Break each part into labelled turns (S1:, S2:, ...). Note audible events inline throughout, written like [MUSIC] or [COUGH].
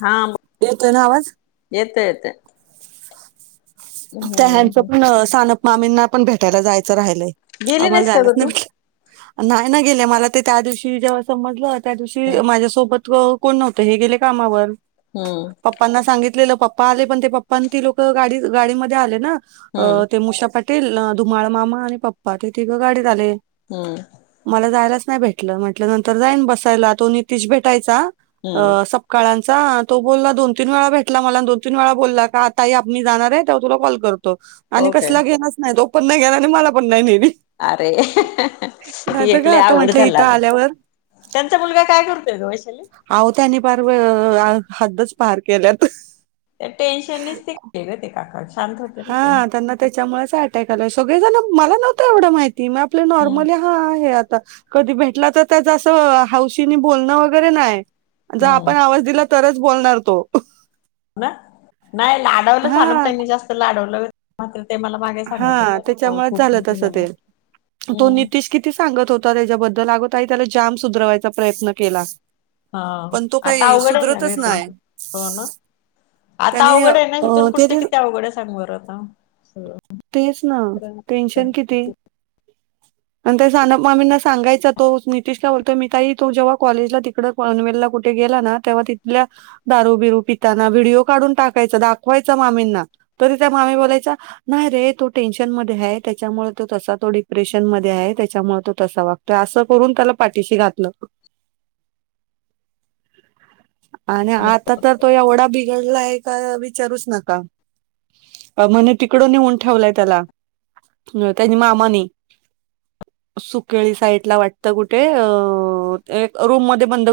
S1: हाब
S2: येतोय ना आवाज
S1: येते येते.
S2: त्या ह्यांच
S1: हम्म
S2: पण सानप मामींना पण भेटायला जायचं राहिलंय.
S1: गेली
S2: आवो मला
S1: नाहीस का
S2: जायलाच
S1: ग
S2: नाय
S1: तू
S2: भेटलं, नाय ना गेले मला ते त्या दिवशी जेव्हा समजलं त्या
S1: हम्म
S2: दिवशी माझ्यासोबत अ कोण नव्हतं, हे गेले कामावर.
S1: हम्.
S2: पप्पांना सांगितलेलं पप्पा आले, पण ते पप्पान ती लोक गाडी- गाडीमध्ये आले ना.
S1: हम्म
S2: अ ते मुषा पाटील, धुमाळ मामा आणि पप्पा ते तिघं गाडीत आले.
S1: हम्म.
S2: मला जायलाच नाही भेटलं म्हटलं नंतर जाईन बसायला तो नितीश भेटायचा अ
S1: हम्म
S2: सप काळांचा, तो बोलला दोन तीन वेळा भेटला मला दोन तीन वेळा बोलला का ताई आप मी जाणारए. तेव्हा तुला कॉल करतो, आणि
S1: ओके
S2: कसला घेणाच नाय तो, तो पण नाय गेणा आणि मला पण नाय नेली.
S1: अरे ह ह ह. ती
S2: नाहीतर
S1: एक
S2: काय
S1: लय
S2: आता
S1: आवघड
S2: म्हंटलं
S1: झाल
S2: इथं
S1: आग.
S2: आल्यावर
S1: त्यांचा मुलगा काय करतोय ग वैशाली?
S2: आवो त्यांनी पार व अ हद्दच पार केल्यान.
S1: त्या टेन्शननेच ते [UNINTELLIGIBLE] ते काका शांत हो
S2: हा त्यांना त्याच्यामुळेच अटॅक आलाय, सगळेजण मला नव्हतं एवढं माहिती मी आपल
S1: हम्म
S2: नॉर्मली हा आहे आता, कधी भेटला तर त्याच असं हौशीन बोलणं वगैरे नाय. ज
S1: हम्म
S2: आपण आवाज दिला तरच बोलणार तो.
S1: ना नाय लाडवलं
S2: हा
S1: सानम त्यांनी जास्त लाढवलं. मात्र ते मला मागे सांगत
S2: हा
S1: होत्या
S2: त्याच्यामुळेच
S1: खूप [UNINTELLIGIBLE] झालं, हम्म.
S2: कीती सांगत होता त्यांच्याबद्दल अग ताई त्याला जाम सुधरवायचा प्रयत्न केला.
S1: हा,
S2: पण तो
S1: आता
S2: काही
S1: आवघड हेना ग
S2: सुधरतच नाही
S1: [UNINTELLIGIBLE] हो ना आता
S2: त्यानी
S1: आवघड
S2: अ,
S1: हाय ना इथून
S2: ते
S1: पुढचं किती आवघड हाय सांग बर आता. सगळं
S2: तेच ना, टेंशन किती?
S1: [INAUDIBLE]
S2: आणि त्या सानप मामींना सांगायचा तो नितीशला बोलतोय मी ताई तु जेव्हा कॉलेजला ती इकड पणवेलला कुठे गेला ना तेव्हा तिथल्या दारू बिरू पिताना व्हिडिओ काढून टाकायचा, दाखवायचा मामींना तरी त्या मामी बोलायच्या न्हाय रे तो टेन्शन मध्ये हाय, त्याच्यामुळे तो तसा तो डिप्रेशन मध्ये हाय त्याच्यामुळे तो तसा वागतो. त असं करून त्याला पाठिशी घातलं. आणि आता तर
S1: हॅलो
S2: तो एवढा बिघडलाय का विचारूच नका म्हणे तिकड नेऊन ठेवलाय त्याला अ त्यानी मामानी सुकळी साईट ला वाटतं कुठे अ अ रूम मध्ये बंद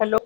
S1: हॅलो,